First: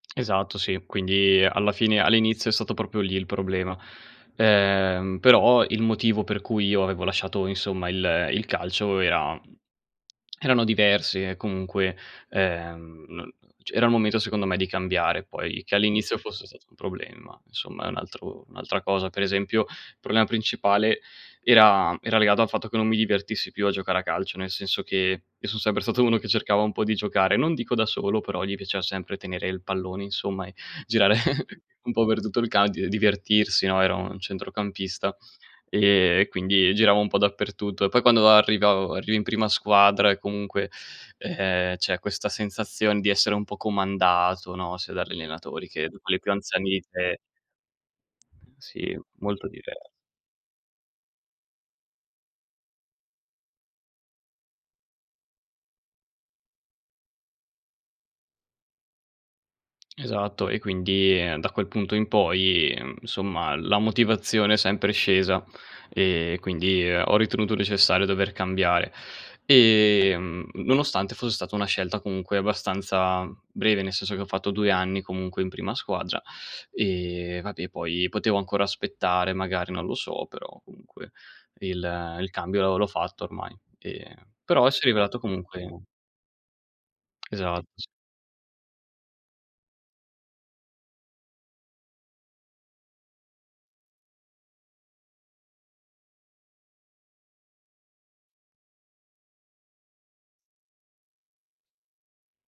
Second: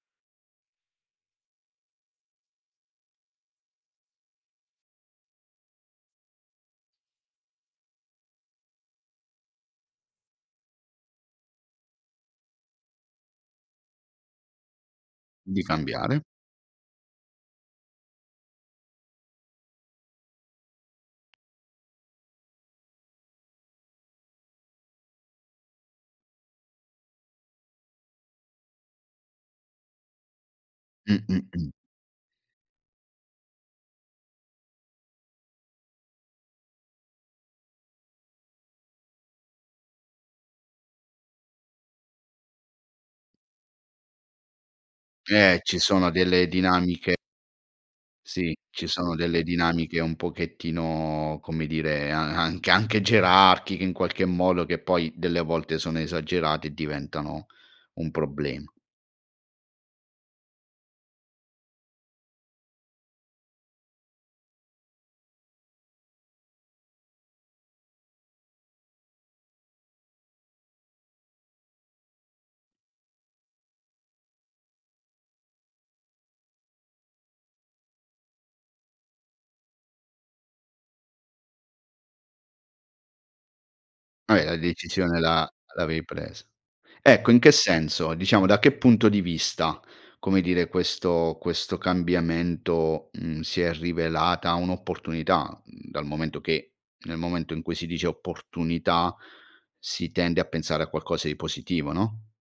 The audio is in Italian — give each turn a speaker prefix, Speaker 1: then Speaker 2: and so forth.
Speaker 1: Esatto, sì. Quindi alla fine, all'inizio è stato proprio lì il problema. Ehm, però il motivo per cui io avevo lasciato insomma il il calcio era erano diversi e comunque, ehm, n c era il momento secondo me di cambiare, poi
Speaker 2: Di
Speaker 1: che all'inizio
Speaker 2: cambiare.
Speaker 1: fosse stato un problema, insomma è un altro un'altra cosa. Per esempio il problema principale era era legato al fatto che non mi divertissi più a giocare a calcio, nel senso che che son sempre stato uno che cercava un po' di giocare, non dico da solo, però gli piaceva sempre tenere il pallone insomma e girare
Speaker 2: Mh. Mh. Mh.
Speaker 1: un po' per tutto il cad e divertirsi, no, ero un centrocampista, ehm, e quindi giravo un po' dappertutto. E poi quando arrivavo arrivi in prima squadra e comunque, ehm, c'è questa sensazione di essere un po' comandato, no, sia dagli
Speaker 2: Eh,
Speaker 1: allenatori
Speaker 2: ci
Speaker 1: che da
Speaker 2: sono
Speaker 1: quelli più
Speaker 2: delle
Speaker 1: anziani di
Speaker 2: dinamiche
Speaker 1: te.
Speaker 2: Sì, ci
Speaker 1: Sì,
Speaker 2: sono delle
Speaker 1: molto diverso.
Speaker 2: dinamiche un pochettino, come dire a anche anche gerarchiche in qualche modo, che poi delle volte sono esagerate e diventano un problem
Speaker 1: Esatto e quindi, ehm, da quel punto in poi, ehm, insomma la motivazione è sempre scesa, e quindi ho ritenuto necessario dover cambiare. Ehm, nonostante fosse stata una scelta comunque abbastanza breve, nel senso che ho fatto 2 anni comunque in prima squadra, ehm, vabbè poi potevo ancora aspettare magari, non lo so, però comunque il il cambio l'ho l'ho fatto ormai; ehm,
Speaker 2: Ah eh, la
Speaker 1: però si è rivelato
Speaker 2: decisione la
Speaker 1: comunque
Speaker 2: l'avevi presa. Ecco in che
Speaker 1: Esat s
Speaker 2: senso? Diciamo da che punto di vista, come dire, questo questo cambiamento, mhmm, si è rivelata un'opportunità, mhmm, dal momento che, nel momento in cui si dice opportunità, si tende a pensare a qualcosa di positivo, no?